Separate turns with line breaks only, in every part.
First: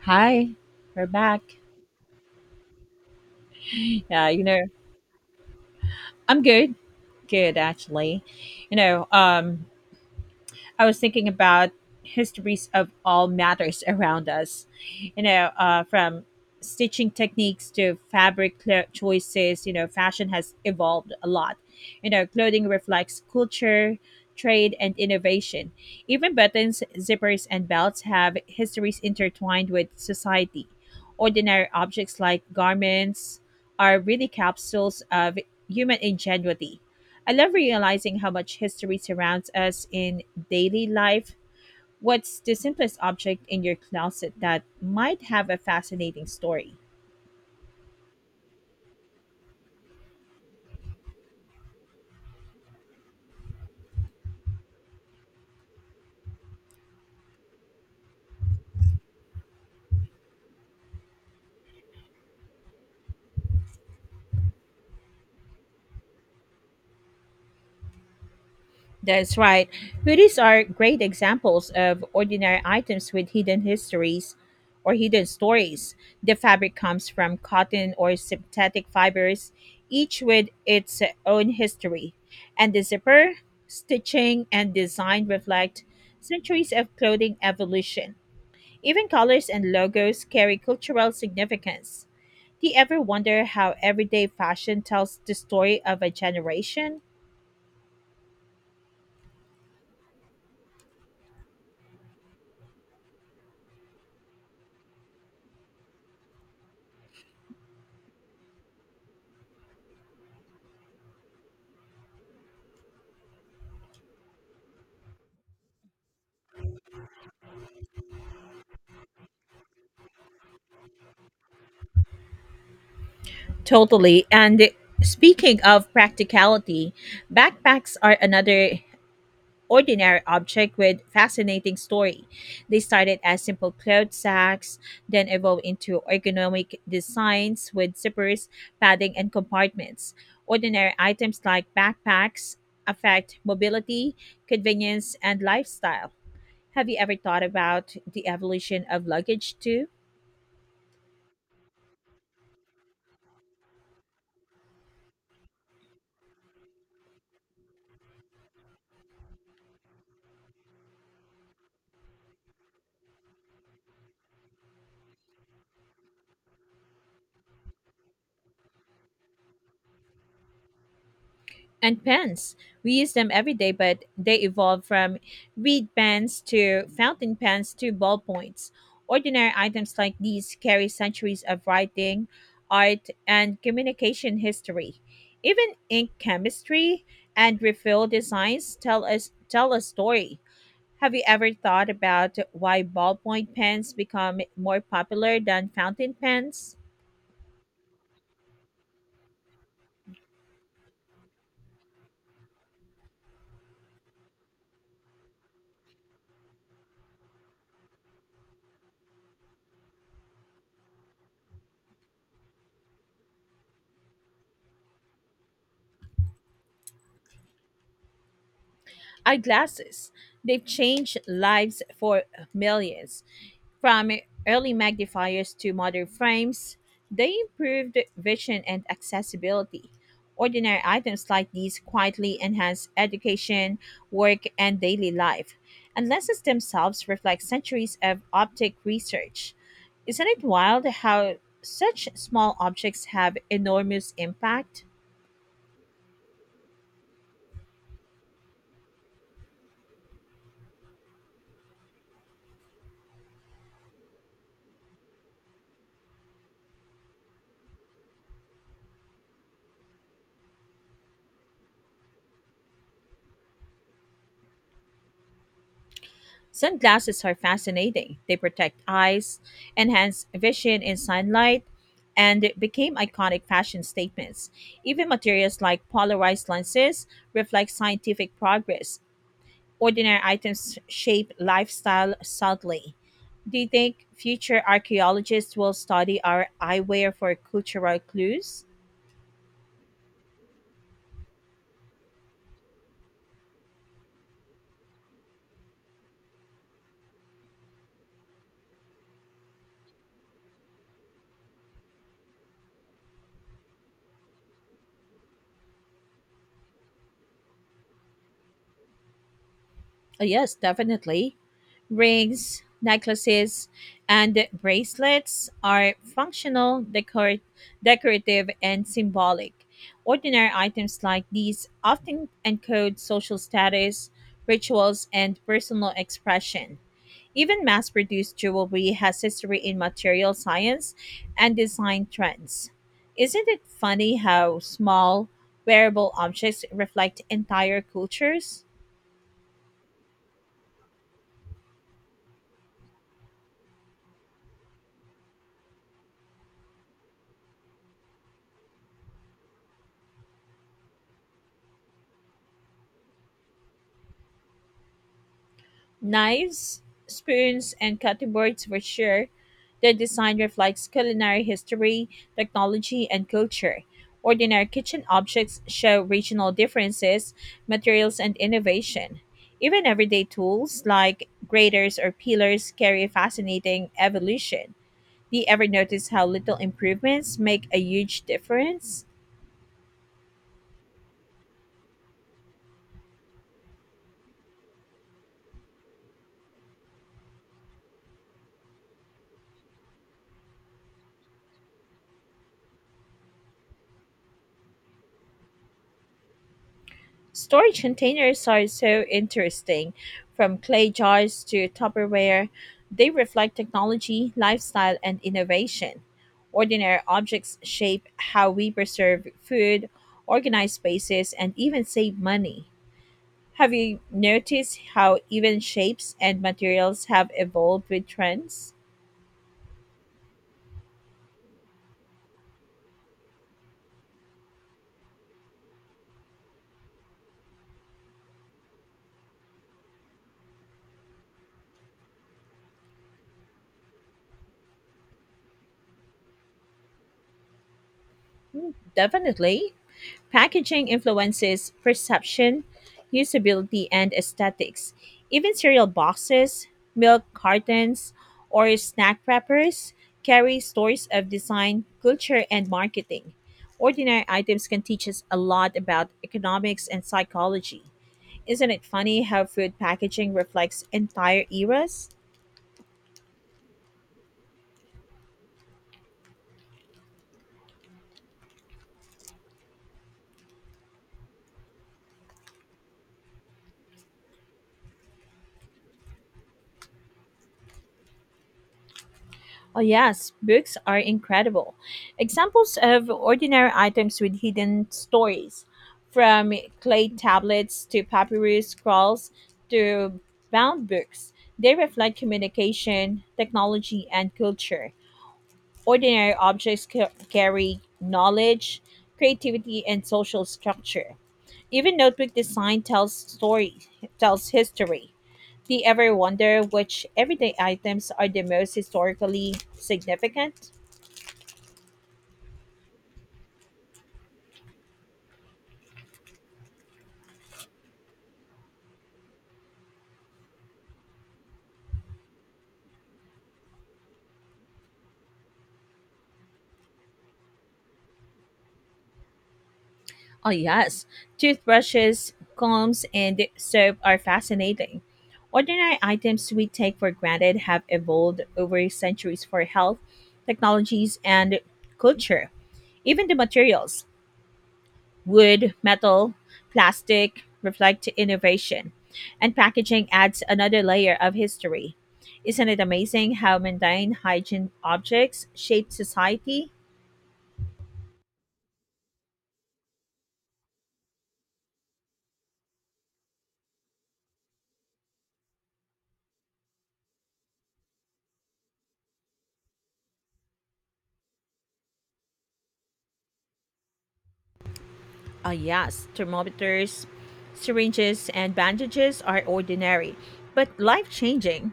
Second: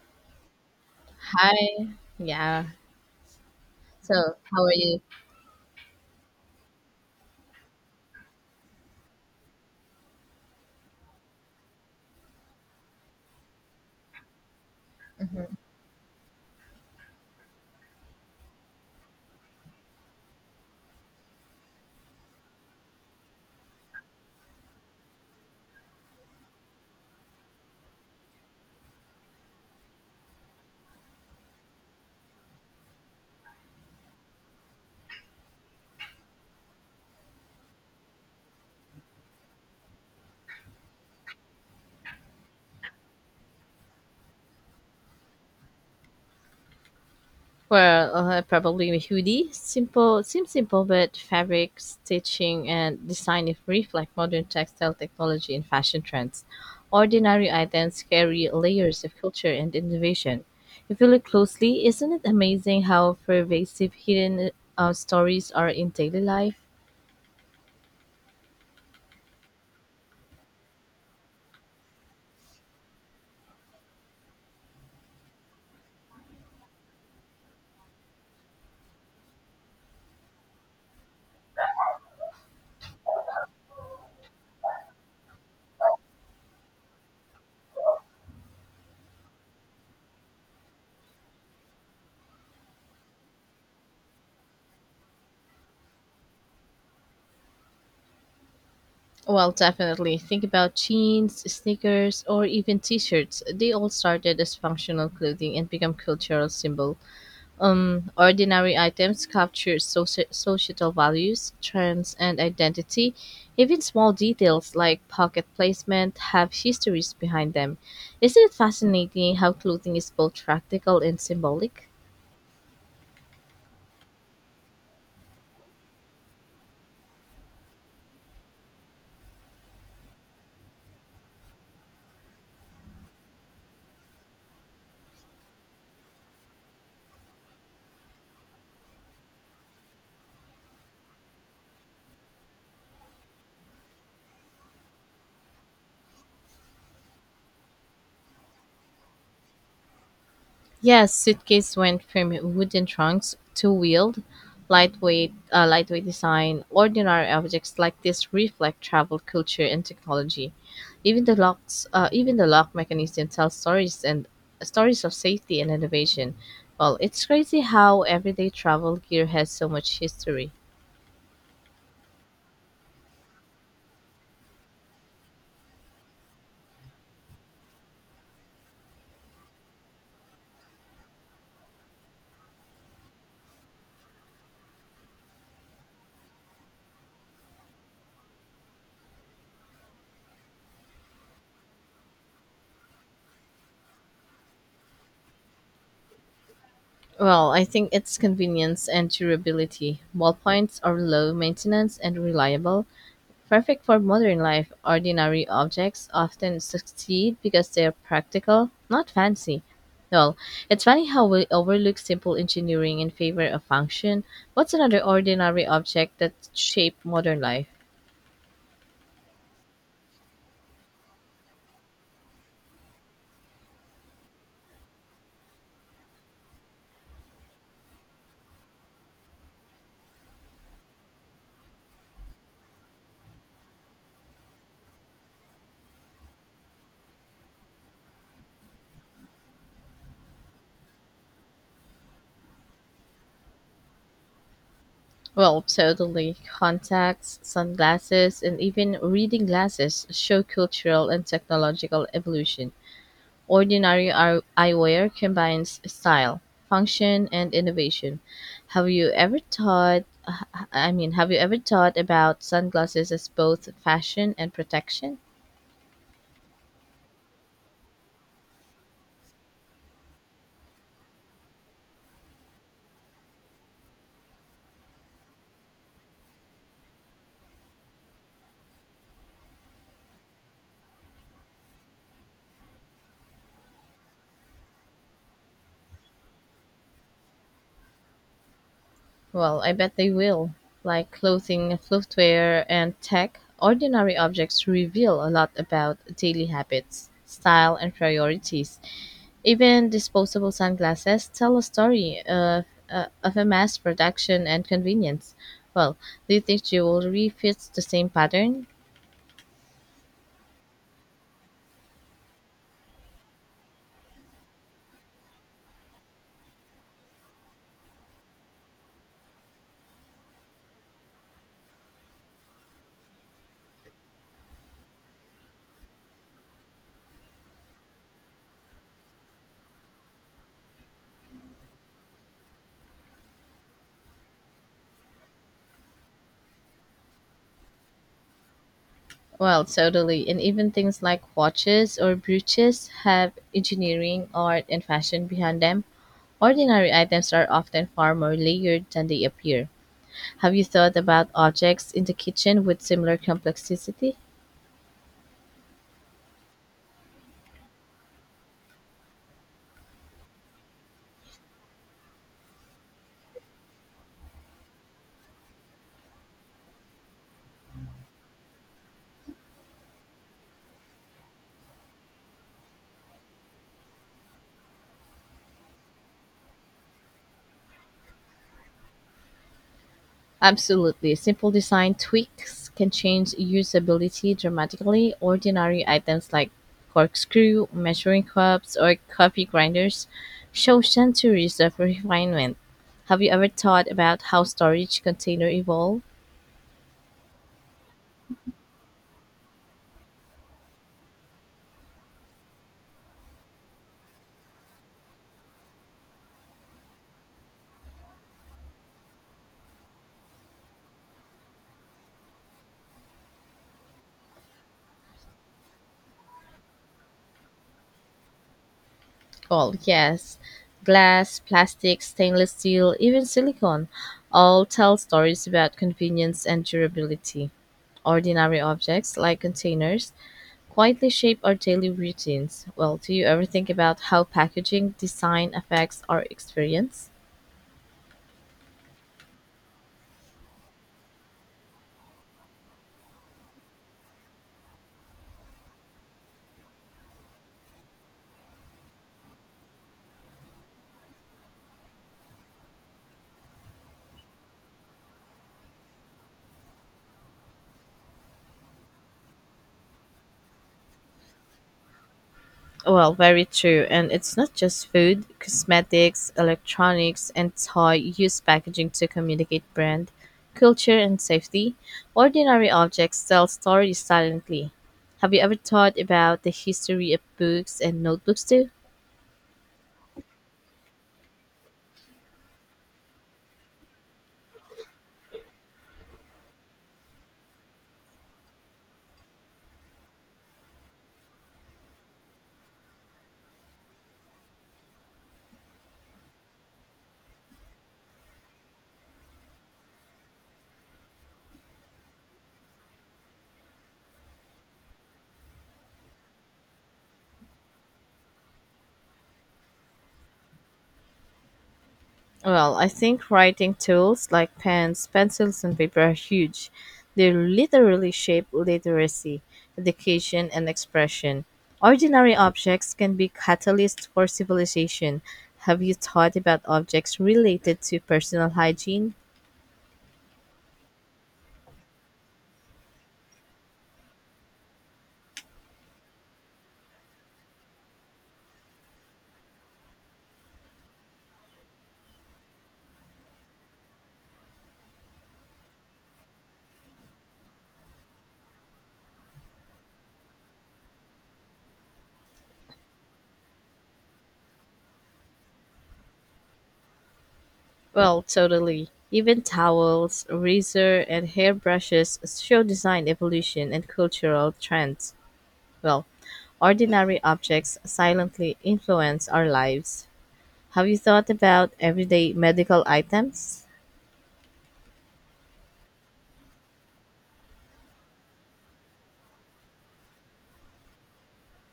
Hi, we're back.
Hi. Yeah. So,
Yeah, you know,
how are you?
I'm good. Good actually. You know, um I was thinking about histories of all matters around us,
hmm
from stitching techniques to choices. Fashion has evolved a lot. Clothing reflects culture, trade, and innovation. Even buttons, zippers, and belts have histories intertwined with society. Ordinary objects like garments are really capsules of human ingenuity. I love realizing how much history surrounds us in daily life. What's the simplest object in your closet that might have a fascinating story?
Well, probably a hoodie. Simple, seems simple, but fabric stitching and design if reflect modern textile technology and fashion trends. Ordinary items carry layers of culture and innovation. If you look closely, isn't it amazing how pervasive hidden stories are in daily life?
That's right. Hoodies are great examples of ordinary items with hidden histories or hidden stories. The fabric comes from cotton or synthetic fibers, each with its own history. And the zipper, stitching, and design reflect centuries of clothing evolution. Even colors and logos carry cultural significance. Do you ever wonder how everyday fashion tells the story of a generation?
Well, definitely. Think about jeans, sneakers, or even t-shirts. They all started as functional clothing and become cultural symbol. Ordinary items capture societal values, trends, and identity. Even small details like pocket placement have histories behind them. Isn't it fascinating how clothing is both practical and symbolic?
Totally. And speaking of practicality, backpacks are another ordinary object with fascinating story. They started as simple cloth sacks, then evolved into ergonomic designs with zippers, padding, and compartments. Ordinary items like backpacks affect mobility, convenience, and lifestyle. Have you ever thought about the evolution of luggage too?
Yes, suitcase went from wooden trunks to wheeled, lightweight, lightweight design. Ordinary objects like this reflect travel culture and technology. Even the even the lock mechanism tells stories and stories of safety and innovation. Well, it's crazy how everyday travel gear has so much history.
And pens. We use them every day, but they evolved from reed pens to fountain pens to ballpoints. Ordinary items like these carry centuries of writing, art, and communication history. Even ink chemistry and refill designs tell a story. Have you ever thought about why ballpoint pens become more popular than fountain pens?
Well, I think it's convenience and durability. Ballpoints are low maintenance and reliable, perfect for modern life, ordinary objects often succeed because they're practical, not fancy. Well, it's funny how we overlook simple engineering in favor of function. What's another ordinary object that shaped modern life?
Eyeglasses. They've changed lives for millions. From early magnifiers to modern frames, they improved vision and accessibility. Ordinary items like these quietly enhance education, work, and daily life, and lenses themselves reflect centuries of optic research. Isn't it wild how such small objects have enormous impact?
Well, totally. Contacts, sunglasses, and even reading glasses show cultural and technological evolution. Ordinary eyewear combines style, function, and innovation. Have you ever thought I mean, have you ever thought about sunglasses as both fashion and protection?
Sunglasses are fascinating. They protect eyes, enhance vision in sunlight, and became iconic fashion statements. Even materials like polarized lenses reflect scientific progress. Ordinary items shape lifestyle subtly. Do you think future archaeologists will study our eyewear for cultural clues?
Well, I bet they will. Like clothing, footwear, and tech, ordinary objects reveal a lot about daily habits, style, and priorities. Even disposable sunglasses tell a story of a mass production and convenience. Well, do you think jewelry fits the same pattern?
Yes, definitely. Rings, necklaces, and bracelets are functional, decorative, and symbolic. Ordinary items like these often encode social status, rituals, and personal expression. Even mass produced jewelry has history in material science and design trends. Isn't it funny how small, wearable objects reflect entire cultures?
Well, totally. And even things like watches or brooches have engineering, art, and fashion behind them. Ordinary items are often far more layered than they appear. Have you thought about objects in the kitchen with similar complexity?
Knives, spoons, and cutting boards for sure. Their design reflects culinary history, technology, and culture. Ordinary kitchen objects show regional differences, materials, and innovation. Even everyday tools like graters or peelers carry a fascinating evolution. Do you ever notice how little improvements make a huge difference?
Absolutely, simple design tweaks can change usability dramatically. Ordinary items like corkscrew, measuring cups, or coffee grinders show centuries of refinement. Have you ever thought about how storage container evolved?
Storage containers are so interesting. From clay jars to Tupperware, they reflect technology, lifestyle, and innovation. Ordinary objects shape how we preserve food, organize spaces, and even save money. Have you noticed how even shapes and materials have evolved with trends?
Oh yes. Glass, plastic, stainless steel, even silicone all tell stories about convenience and durability. Ordinary objects like containers quietly shape our daily routines. Well, do you ever think about how packaging design affects our experience?
Definitely. Packaging influences perception, usability, and aesthetics. Even cereal boxes, milk cartons, or snack wrappers carry stories of design, culture, and marketing. Ordinary items can teach us a lot about economics and psychology. Isn't it funny how food packaging reflects entire eras?
Well, very true. And it's not just food, cosmetics, electronics, and toy use packaging to communicate brand, culture, and safety. Ordinary objects tell stories silently. Have you ever thought about the history of books and notebooks too?
Oh, yes, books are incredible. Examples of ordinary items with hidden stories, from clay tablets to papyrus scrolls to bound books. They reflect communication, technology, and culture. Ordinary objects carry knowledge, creativity, and social structure. Even notebook design tells history. Do you ever wonder which everyday items are the most historically significant?
Well, I think writing tools like pens, pencils, and paper are huge. They literally shape literacy, education, and expression. Ordinary objects can be catalysts for civilization. Have you thought about objects related to personal hygiene?
Oh yes, toothbrushes, combs, and soap are fascinating. Ordinary items we take for granted have evolved over centuries for health, technologies, and culture. Even the materials, wood, metal, plastic reflect innovation, and packaging adds another layer of history. Isn't it amazing how mundane hygiene objects shape society?
Well, totally. Even towels, razor, and hairbrushes show design evolution and cultural trends. Well, ordinary objects silently influence our lives. Have you thought about everyday medical items?
Ah, yes, thermometers, syringes, and bandages are ordinary, but life changing.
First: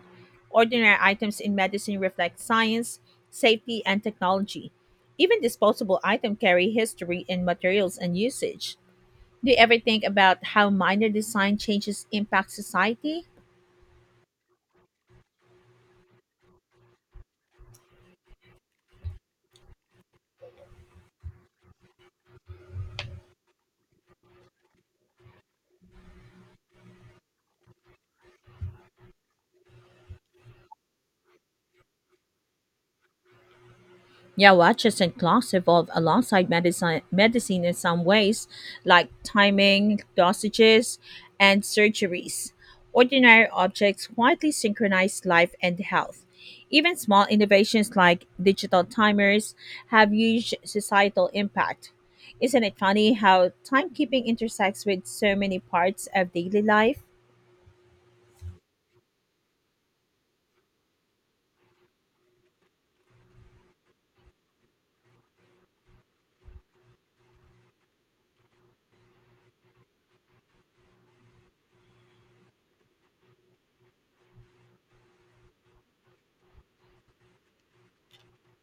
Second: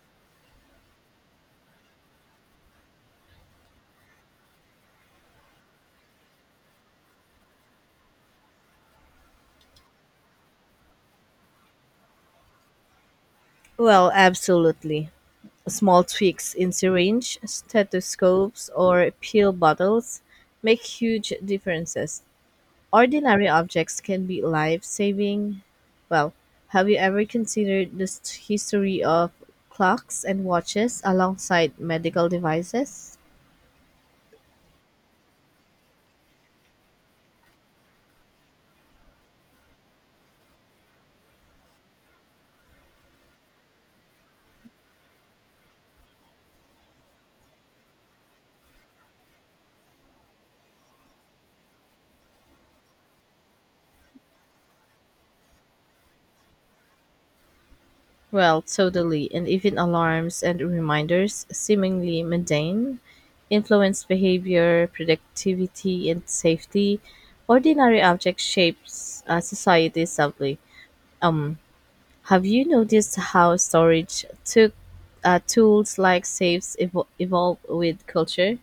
Ordinary items in medicine reflect science, safety, and technology. Even disposable items carry history in materials and usage. Do you ever think about how minor design changes impact society?
Well, absolutely. Small tweaks in syringe, stethoscopes, or pill bottles make huge differences. Ordinary objects can be life saving. Well, have you ever considered the history of clocks and watches alongside medical devices?
Yeah, watches and clocks evolve alongside medicine in some ways, like timing, dosages, and surgeries. Ordinary objects quietly synchronize life and health. Even small innovations like digital timers have huge societal impact. Isn't it funny how timekeeping intersects with so many parts of daily life?
Well, totally. And even alarms and reminders, seemingly mundane, influence behavior, productivity, and safety. Ordinary object shapes society subtly. Um, have you noticed how storage took tools like safes evolve with culture?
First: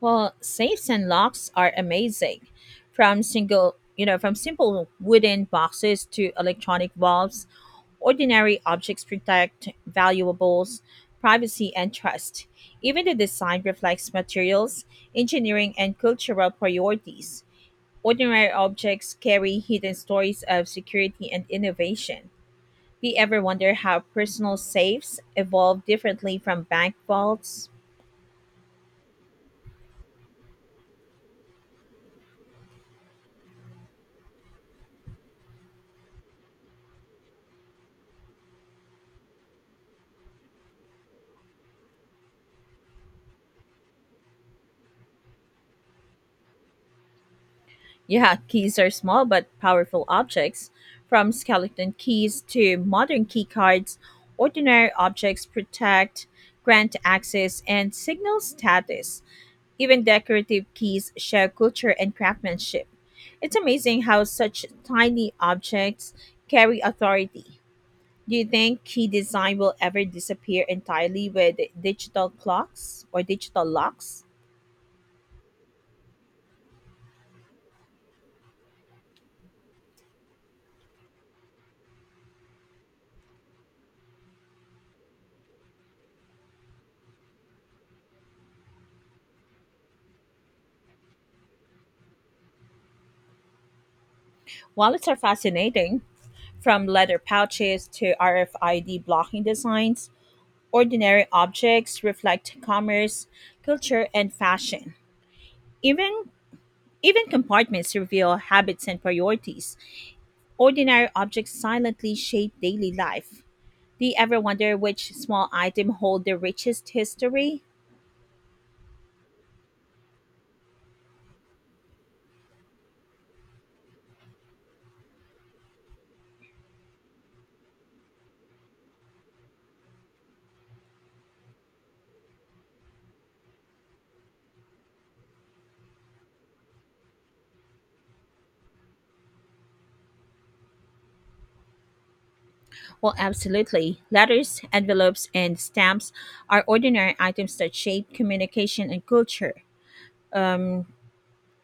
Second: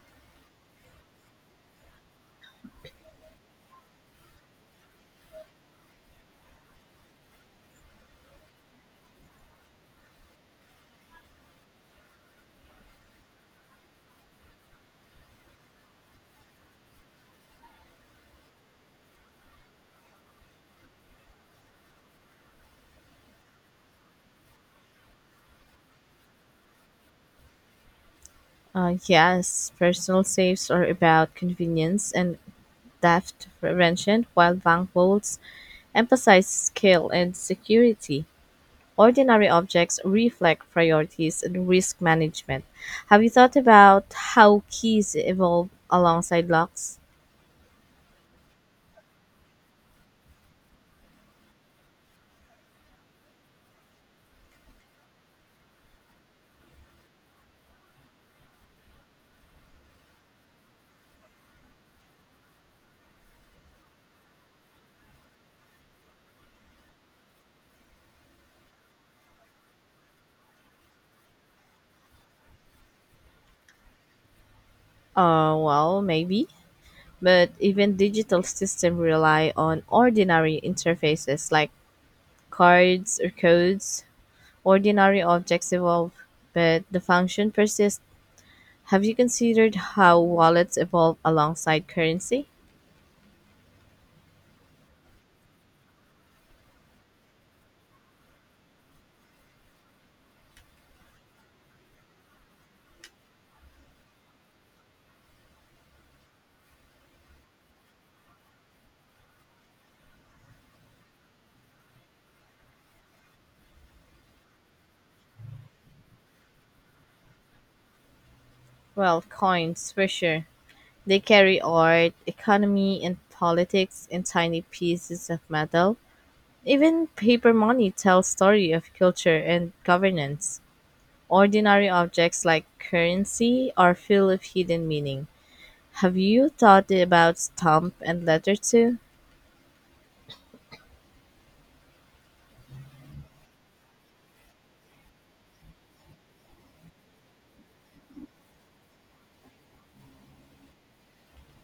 Well, safes and locks are amazing. From from simple wooden boxes to electronic valves, ordinary objects protect valuables, privacy, and trust. Even the design reflects materials, engineering, and cultural priorities. Ordinary objects carry hidden stories of security and innovation. Do you ever wonder how personal safes evolved differently from bank vaults?
Yes, personal safes are about convenience and theft prevention, while bank vaults emphasize skill and security. Ordinary objects reflect priorities and risk management. Have you thought about how keys evolve alongside locks?
Yeah, keys are small but powerful objects. From skeleton keys to modern key cards, ordinary objects protect, grant access, and signal status. Even decorative keys show culture and craftsmanship. It's amazing how such tiny objects carry authority. Do you think key design will ever disappear entirely with digital clocks or digital locks?
Well, maybe. But even digital systems rely on ordinary interfaces like cards or codes. Ordinary objects evolve, but the function persists. Have you considered how wallets evolve alongside currency?
Wallets are fascinating. From leather pouches to RFID blocking designs, ordinary objects reflect commerce, culture, and fashion. Even even compartments reveal habits and priorities. Ordinary objects silently shape daily life. Do you ever wonder which small item hold the richest history?
Well, coins for sure, they carry art, economy, and politics in tiny pieces of metal. Even paper money tells story of culture and governance. Ordinary objects like currency are full of hidden meaning. Have you thought about stamp and letter too?
Well, absolutely. Letters, envelopes, and stamps are ordinary items that shape communication and culture. Um,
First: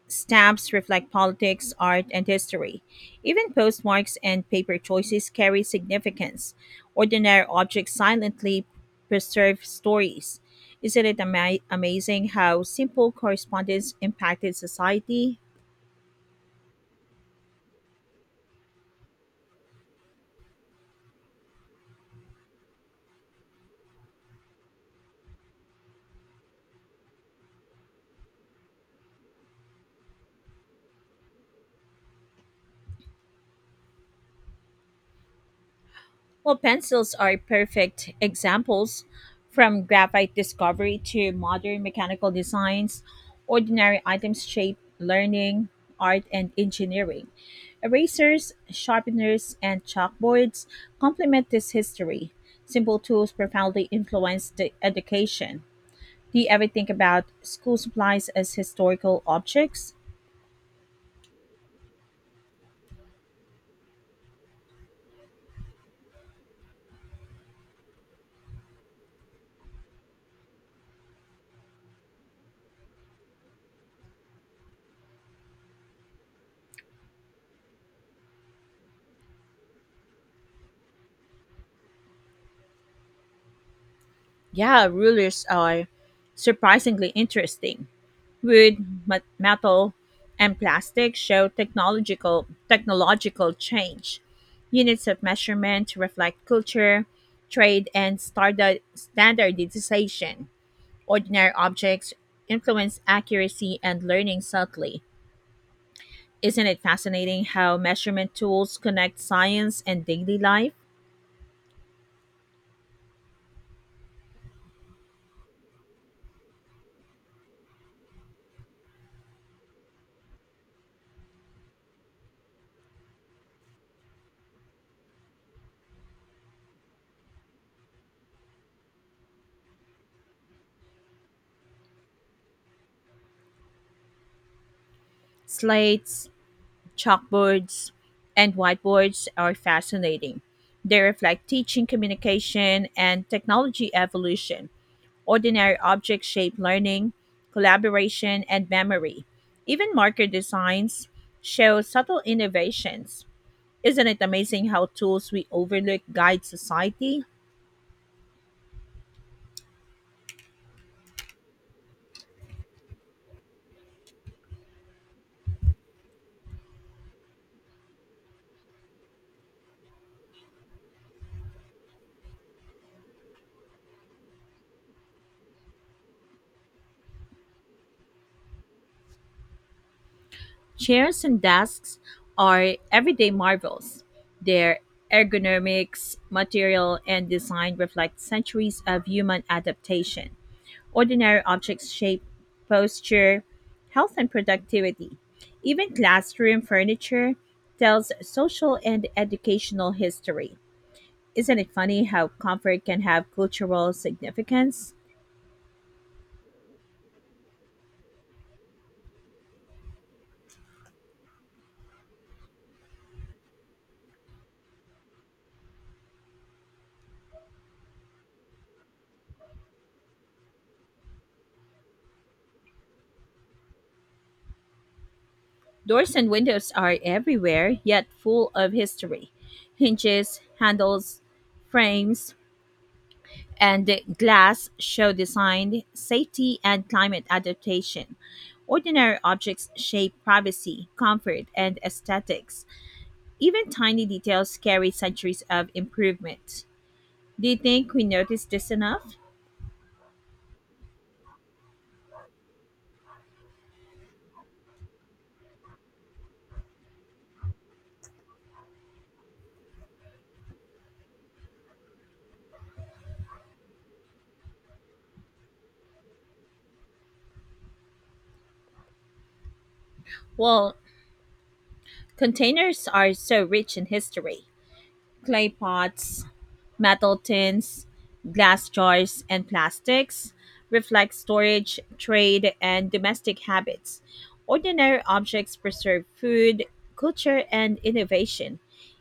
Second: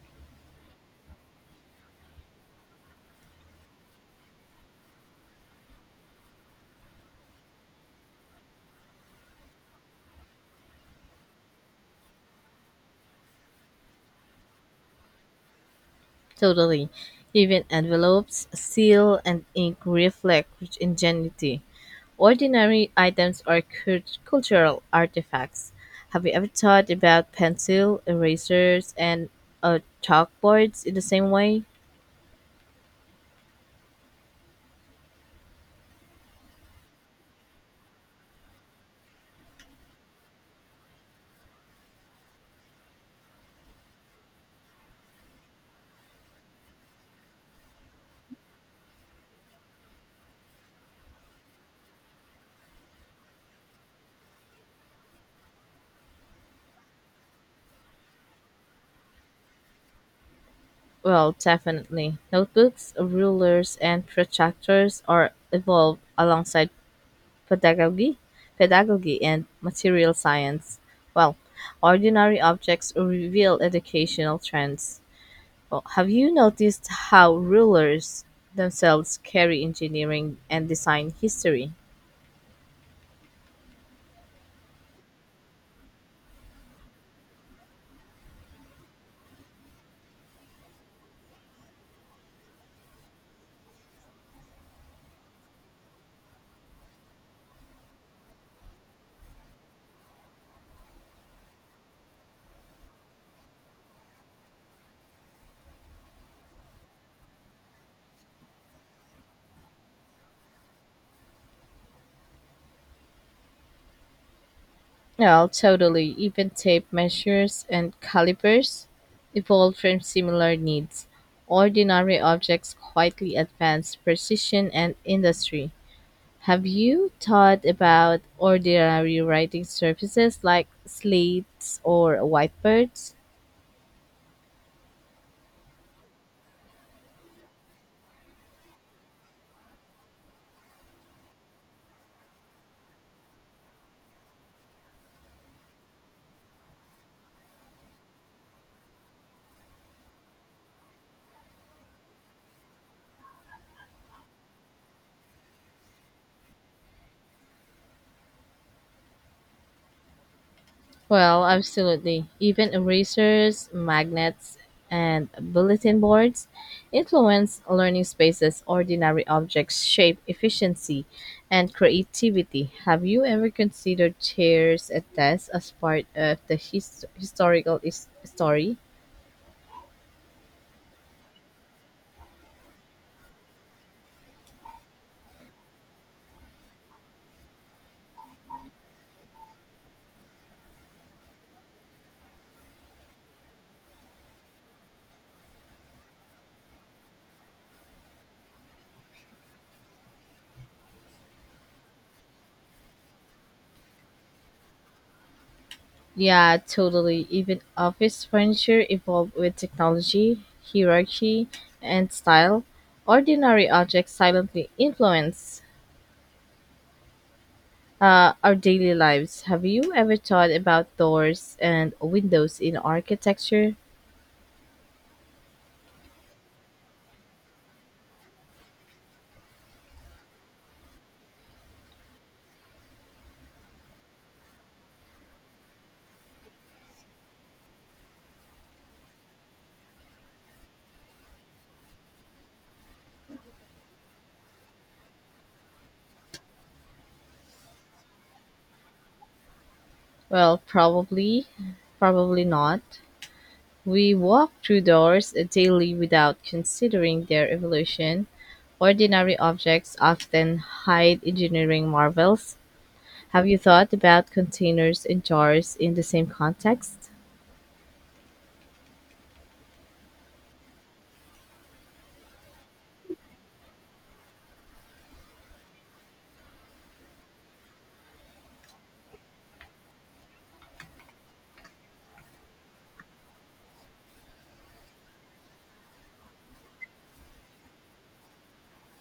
Stamps reflect politics, art, and history. Even postmarks and paper choices carry significance. Ordinary objects silently preserve stories. Isn't it amazing how simple correspondence impacted society?
Totally. Even envelopes, seal, and ink reflect ingenuity. Ordinary items are cultural artifacts. Have you ever thought about pencil, erasers, and chalkboards in the same way?
Well, pencils are perfect examples. From graphite discovery to modern mechanical designs, ordinary items shape learning, art, and engineering. Erasers, sharpeners, and chalkboards complement this history. Simple tools profoundly influence the education. Do you ever think about school supplies as historical objects?
Well, definitely. Notebooks, rulers, and protractors are evolved alongside pedagogy, pedagogy, and material science. Well, ordinary objects reveal educational trends. Well, have you noticed how rulers themselves carry engineering and design history?
Yeah, rulers are surprisingly interesting. Wood, metal, and plastic show technological change. Units of measurement reflect culture, trade, and standardization. Ordinary objects influence accuracy and learning subtly. Isn't it fascinating how measurement tools connect science and daily life?
Well, totally. Even tape measures and calipers evolved from similar needs. Ordinary objects quietly advance precision and industry. Have you thought about ordinary writing surfaces like slates or whiteboards?
Slates, chalkboards and whiteboards are fascinating. They reflect teaching, communication, and technology evolution. Ordinary objects shape learning, collaboration, and memory. Even marker designs show subtle innovations. Isn't it amazing how tools we overlook guide society?
Well, absolutely. Even erasers, magnets, and bulletin boards influence learning spaces. Ordinary objects shape efficiency and creativity. Have you ever considered chairs at desks as part of the historical story?
Chairs and desks are everyday marvels. Their ergonomics, material, and design reflect centuries of human adaptation. Ordinary objects shape, posture, health, and productivity. Even classroom furniture tells social and educational history. Isn't it funny how comfort can have cultural significance?
Yeah, totally. Even office furniture evolved with technology, hierarchy, and style. Ordinary objects silently influence our daily lives. Have you ever thought about doors and windows in architecture?
Doors and windows are everywhere, yet full of history. Hinges, handles, frames, and glass show design, safety, and climate adaptation. Ordinary objects shape privacy, comfort, and aesthetics. Even tiny details carry centuries of improvement. Do you think we notice this enough?
Well, probably not. We walk through doors daily without considering their evolution. Ordinary objects often hide engineering marvels. Have you thought about containers and jars in the same context?
Well, containers are so rich in history. Clay pots, metal tins, glass jars, and plastics reflect storage, trade, and domestic habits. Ordinary objects preserve food, culture, and innovation.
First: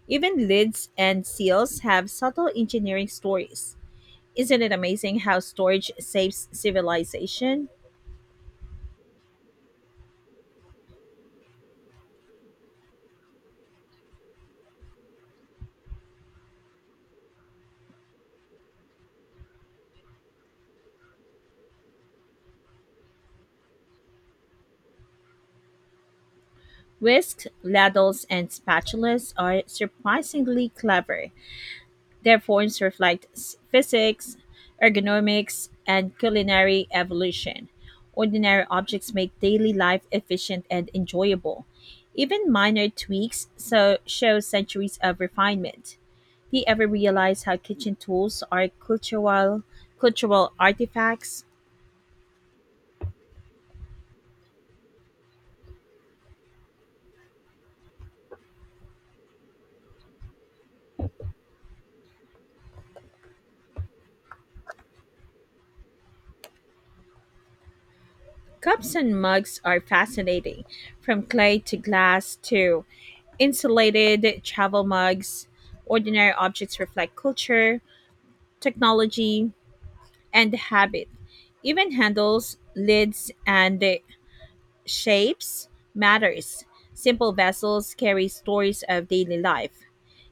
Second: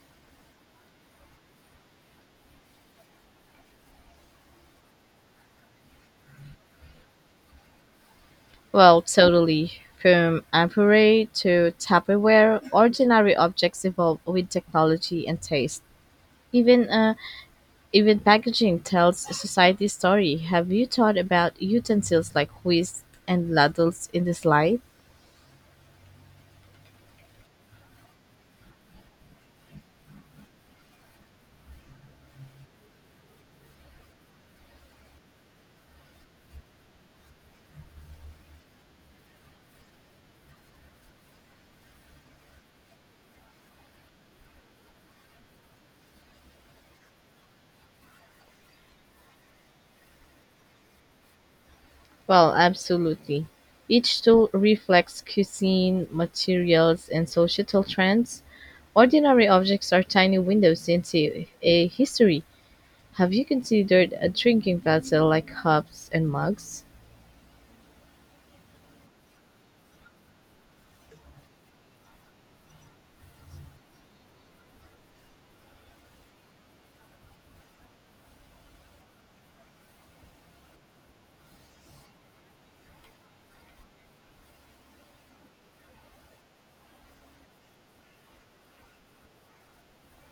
Even lids and seals have subtle engineering stories. Isn't it amazing how storage saves civilization?
Well, totally. From ampere to Tupperware, ordinary objects evolve with technology and taste. Even even packaging tells a society story. Have you thought about utensils like whisks and ladles in this light?
Whisks, ladles, and spatulas are surprisingly clever. Their forms reflect physics, ergonomics, and culinary evolution. Ordinary objects make daily life efficient and enjoyable. Even minor tweaks so show centuries of refinement. Do you ever realize how kitchen tools are cultural artifacts?
Well, absolutely. Each tool reflects cuisine, materials, and societal trends. Ordinary objects are tiny windows into a history. Have you considered a drinking vessel like cups and mugs?
Cups and mugs are fascinating, from clay to glass to insulated travel mugs, ordinary objects reflect culture, technology, and habit. Even handles, lids, and shapes matters. Simple vessels carry stories of daily life.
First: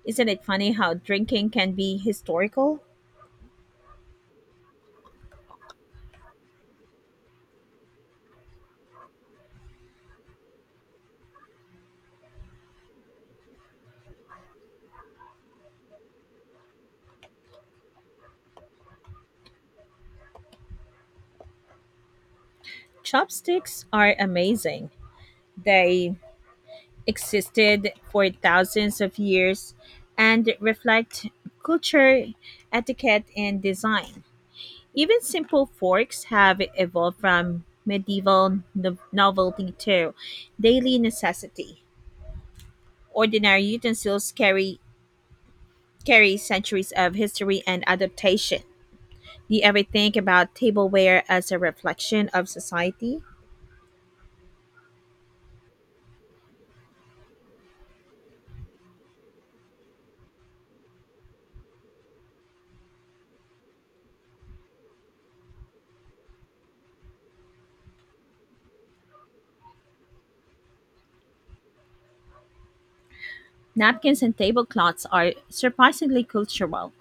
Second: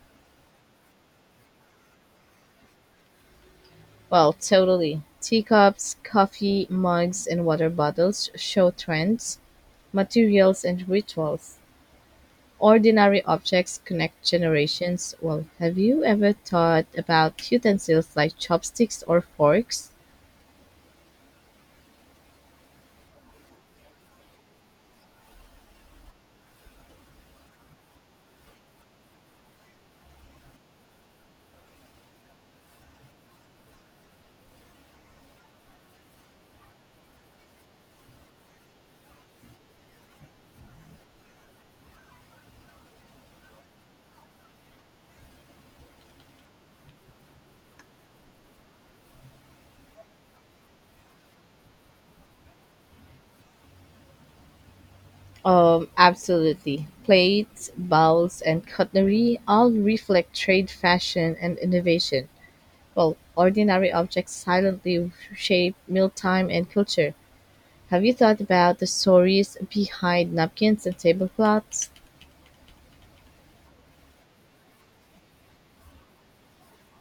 Isn't it funny how drinking can be historical?
Well, totally. Teacups, coffee mugs, and water bottles show trends, materials, and rituals. Ordinary objects connect generations. Well, have you ever thought about utensils like chopsticks or forks?
Chopsticks are amazing. They existed for thousands of years and reflect culture, etiquette, and design. Even simple forks have evolved from medieval novelty to daily necessity. Ordinary utensils carry centuries of history and adaptation. Do you ever think about tableware as a reflection of society?
Absolutely. Plates, bowls, and cutlery all reflect trade fashion and innovation. Well, ordinary objects silently shape mealtime and culture. Have you thought about the stories behind napkins and tablecloths?
Napkins and tablecloths are surprisingly cultural.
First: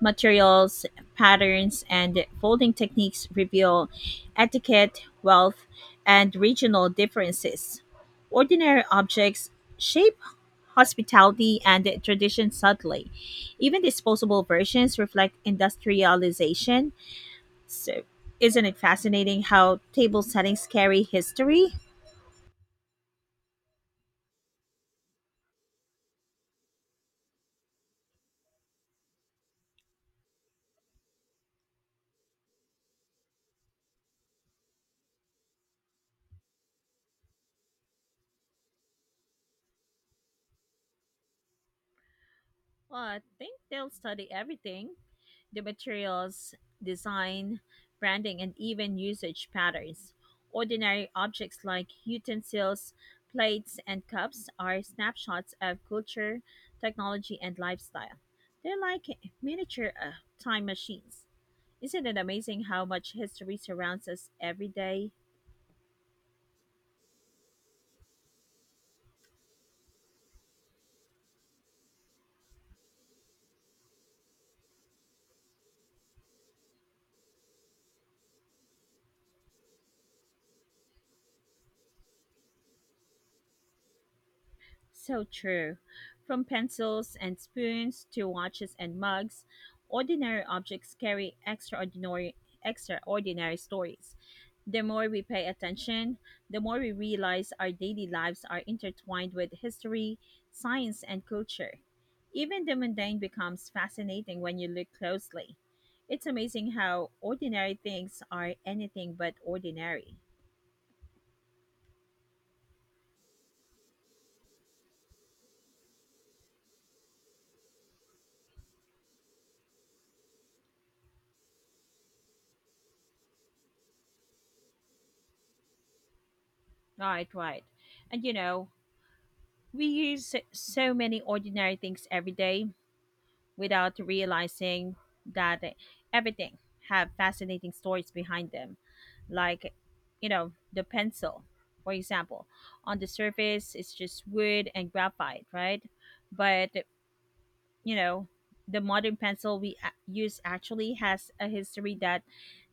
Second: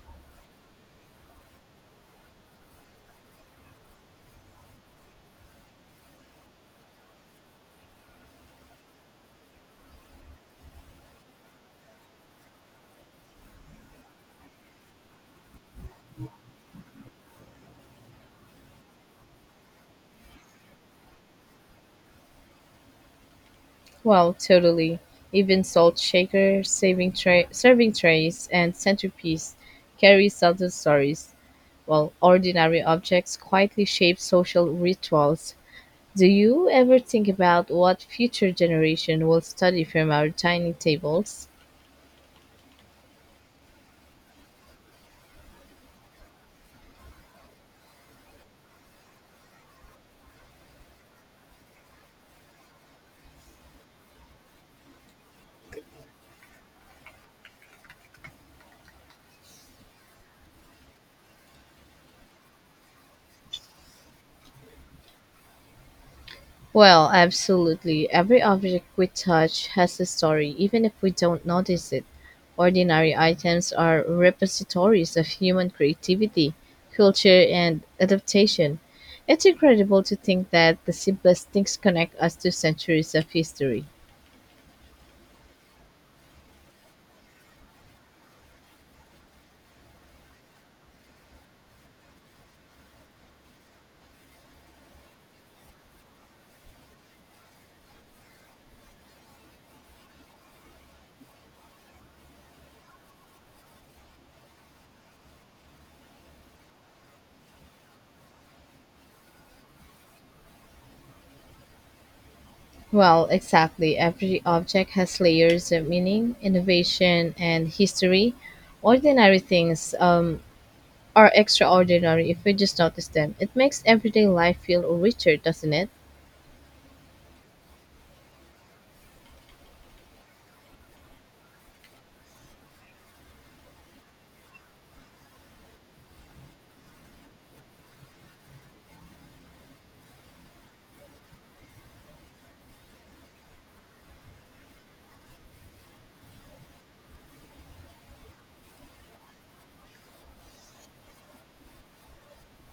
Materials, patterns, and folding techniques reveal etiquette, wealth, and regional differences. Ordinary objects shape hospitality and tradition subtly. Even disposable versions reflect industrialization. So, isn't it fascinating how table settings carry history?
Well, totally. Even salt shaker, saving tray, serving trays, and centerpiece carry subtle stories, while ordinary objects quietly shape social rituals. Do you ever think about what future generation will study from our dining tables?
Well, I think they'll study everything: the materials, design, branding, and even usage patterns. Ordinary objects like utensils, plates, and cups are snapshots of culture, technology, and lifestyle. They're like miniature time machines. Isn't it amazing how much history surrounds us every day?
Well, absolutely. Every object we touch has a story, even if we don't notice it. Ordinary items are repositories of human creativity, culture, and adaptation. It's incredible to think that the simplest things connect us to centuries of history.
So true. From pencils and spoons to watches and mugs, ordinary objects carry extraordinary stories. The more we pay attention, the more we realize our daily lives are intertwined with history, science, and culture. Even the mundane becomes fascinating when you look closely. It's amazing how ordinary things are anything but ordinary.
Well, exactly. Every object has layers of meaning, innovation, and history. Ordinary things are extraordinary if we just notice them. It makes everyday life feel richer, doesn't it?
Right, right. And you know, we use so many ordinary things every day without realizing that everything have fascinating stories behind them. Like, the pencil, for example. On the surface, it's just wood and graphite, right? But you know the modern pencil we use actually has a history that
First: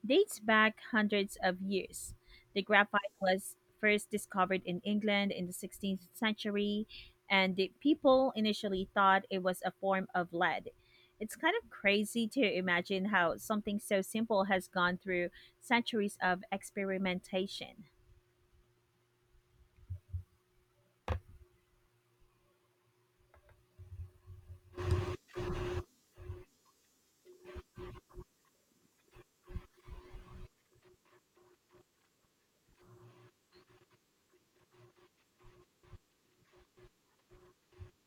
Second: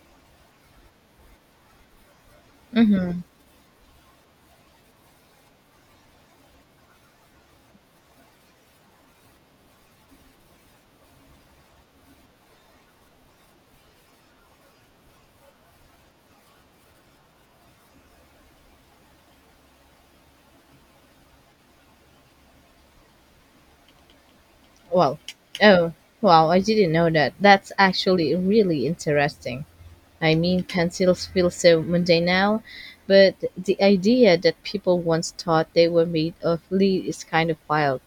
dates back hundreds of years. The graphite
Mhm.
was first discovered in England in the 16th century, and the people initially thought it was a form of lead. It's kind of crazy to imagine how something so simple has gone through centuries of experimentation.
Well, oh, wow, I didn't know that. That's actually really interesting. I mean, pencils feel so mundane now, but the idea that people once thought they were made of lead is kind of wild.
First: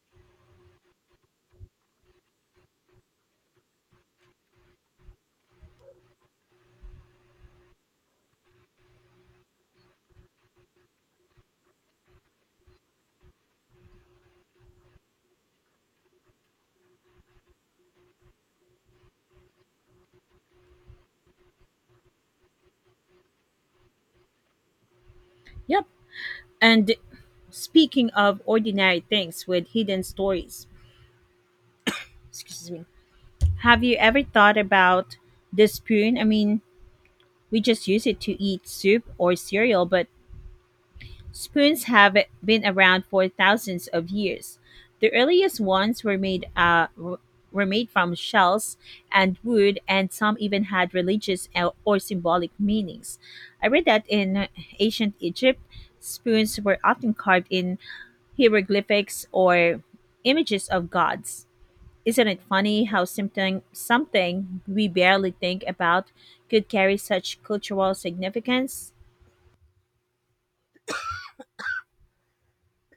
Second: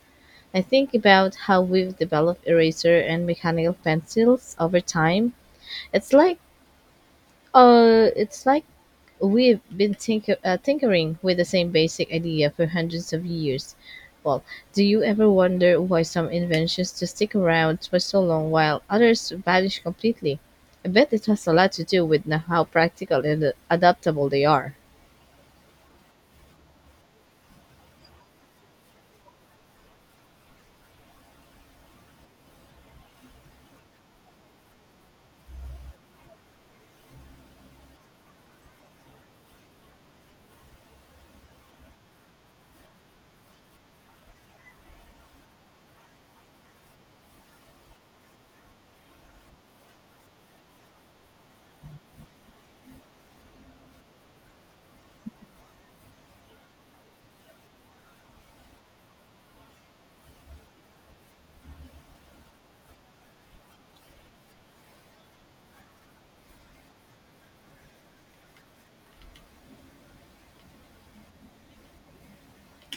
I think about how we've developed eraser and mechanical pencils over time. It's like it's like we've been tinkering with the same basic idea for hundreds of years. Well, do you ever wonder why some inventions just stick around for so long while others vanish completely? I bet it has a lot to do with how practical and adaptable they are.
Yep. And speaking of ordinary things with hidden stories, have you ever thought about the spoon? I mean, we just use it to eat soup or cereal, but spoons have been around for thousands of years. The earliest ones were made from shells and wood, and some even had religious or symbolic meanings. I read that in ancient Egypt, spoons were often carved in hieroglyphics or images of gods. Isn't it funny how something we barely think about could carry such cultural significance?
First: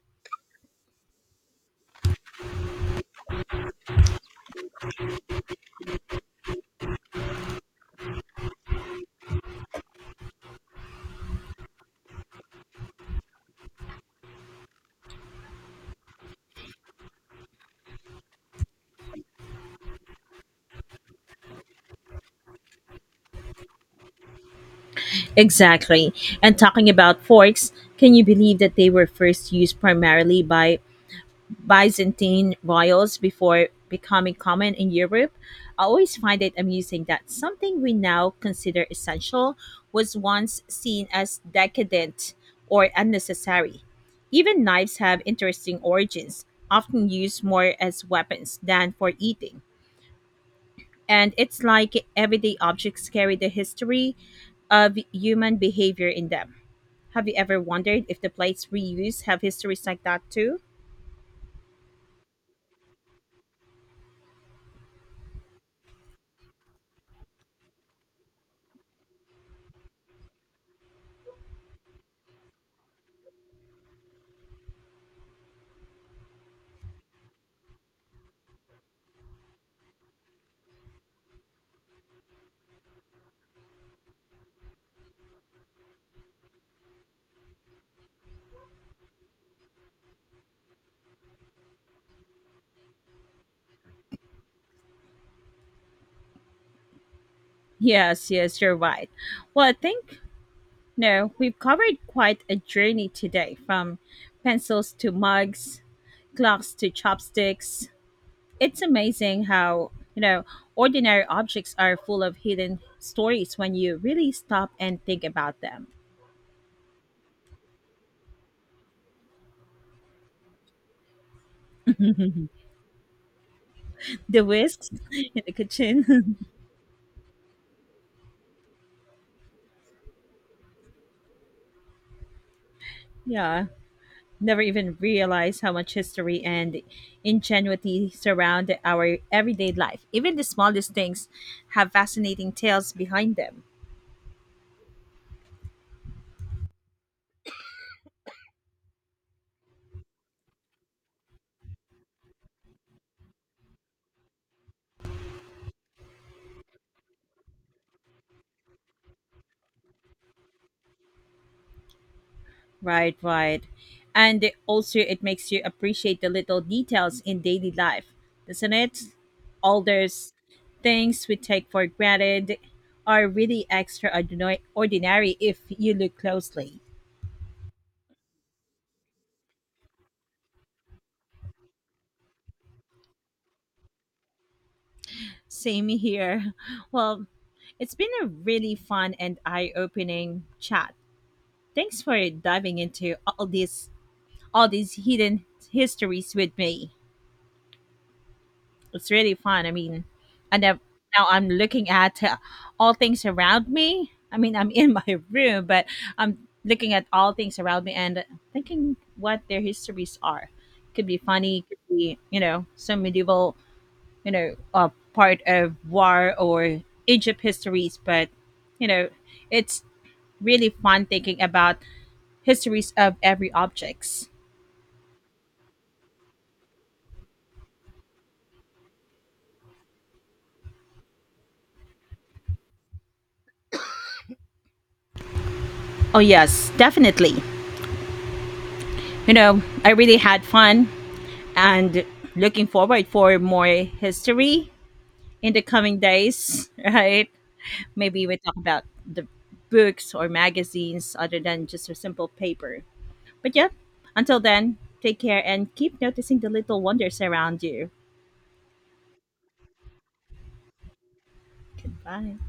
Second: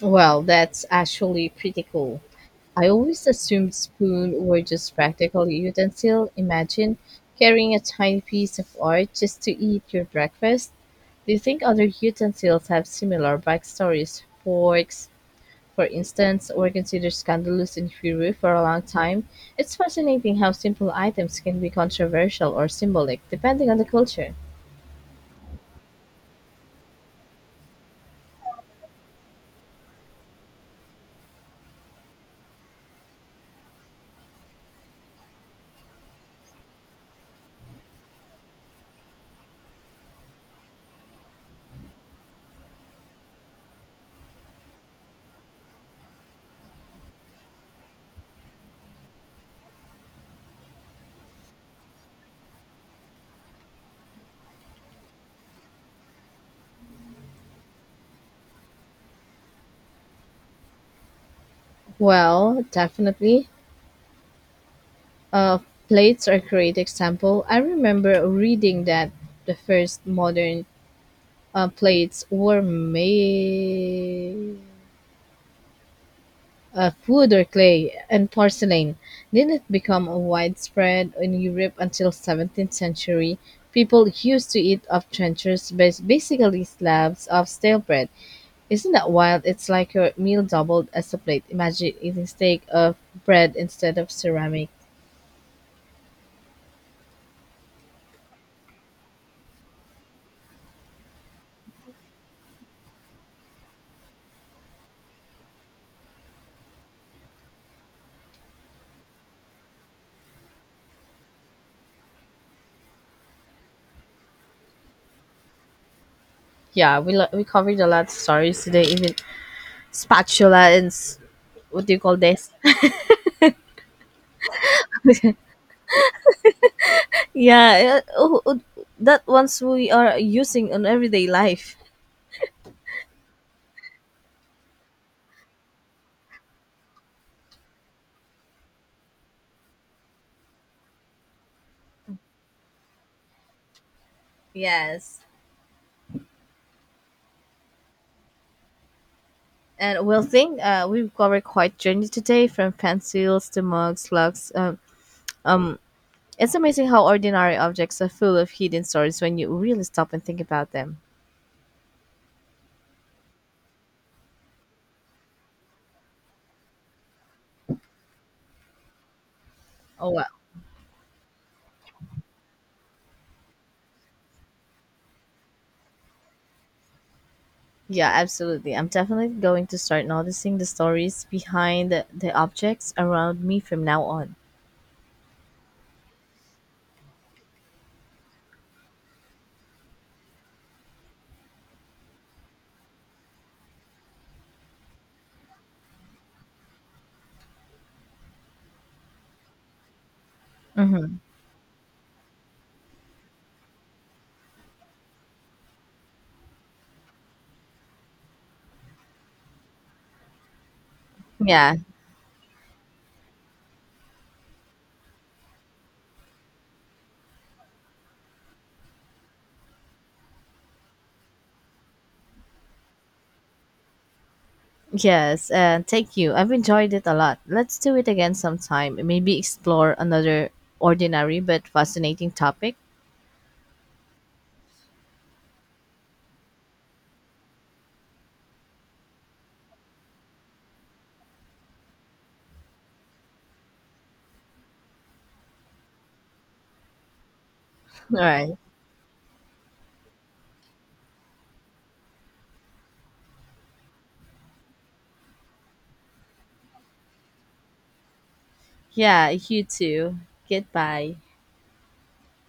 Well, that's actually pretty cool. I always assumed spoon were just practical utensil. Imagine carrying a tiny piece of art just to eat your breakfast. Do you think other utensils have similar backstories? Forks, for instance, were considered scandalous in Peru for a long time. It's fascinating how simple items can be controversial or symbolic, depending on the culture.
Exactly. And talking about forks, can you believe that they were first used primarily by Byzantine royals before becoming common in Europe. I always find it amusing that something we now consider essential was once seen as decadent or unnecessary. Even knives have interesting origins, often used more as weapons than for eating. And it's like everyday objects carry the history of human behavior in them. Have you ever wondered if the plates we use have histories like that too?
Well, definitely. Uh, plates are a great example. I remember reading that the first modern plates were made of wood or clay and porcelain didn't become widespread in Europe until 17th century. People used to eat off trenchers, basically slabs of stale bread. Isn't that wild? It's like your meal doubled as a plate. Imagine eating steak of bread instead of ceramic.
Yes, yes, you're right. Well, I think, no, we've covered quite a journey today from pencils to mugs, clocks to chopsticks. It's amazing how, you know, ordinary objects are full of hidden stories when you really stop and think about them.
Yeah, we covered a lot of stories today, even spatula and what do you call this?
The whisks in the kitchen.
Yeah, oh, that ones we are using on everyday life.
Yeah. Never even realize how much history and ingenuity surround our everyday life. Even the smallest things have fascinating tales behind them.
Yes. And we'll think we've covered quite journey today, from pencils to lugs. Um, it's amazing how ordinary objects are full of hidden stories when you really stop and think about them.
Right, right. And it- also, it makes you appreciate the little details in daily life, doesn't it? All
Oh wow!
those things we take for granted are really extraordinary ordinary if you look closely.
Yeah, absolutely. I'm definitely going to start noticing the stories behind the objects around me from now on.
Same here. Well, it's been a really fun and eye-opening chat. Thanks for diving into all these hidden histories with me. It's really fun. I mean, I never
Mm-hmm.
now I'm looking at all things around me. I mean, I'm in my room, but I'm looking at all things around me and thinking what their histories are. Could be funny,
Yeah.
could be some medieval you know uh, part of war or Egypt histories, but you know it's really fun thinking about histories of every objects.
Yes. And thank you. I've enjoyed it a lot. Let's do it again sometime. Maybe explore another ordinary but fascinating topic.
Oh yes, definitely. You know, I really had fun and looking forward for more history in the coming days, right?
All
Maybe we talk
right.
about the books or magazines other than just a simple paper. But yeah, until then, take care and keep noticing the little wonders around you.
Yeah, you too. Goodbye.
Goodbye.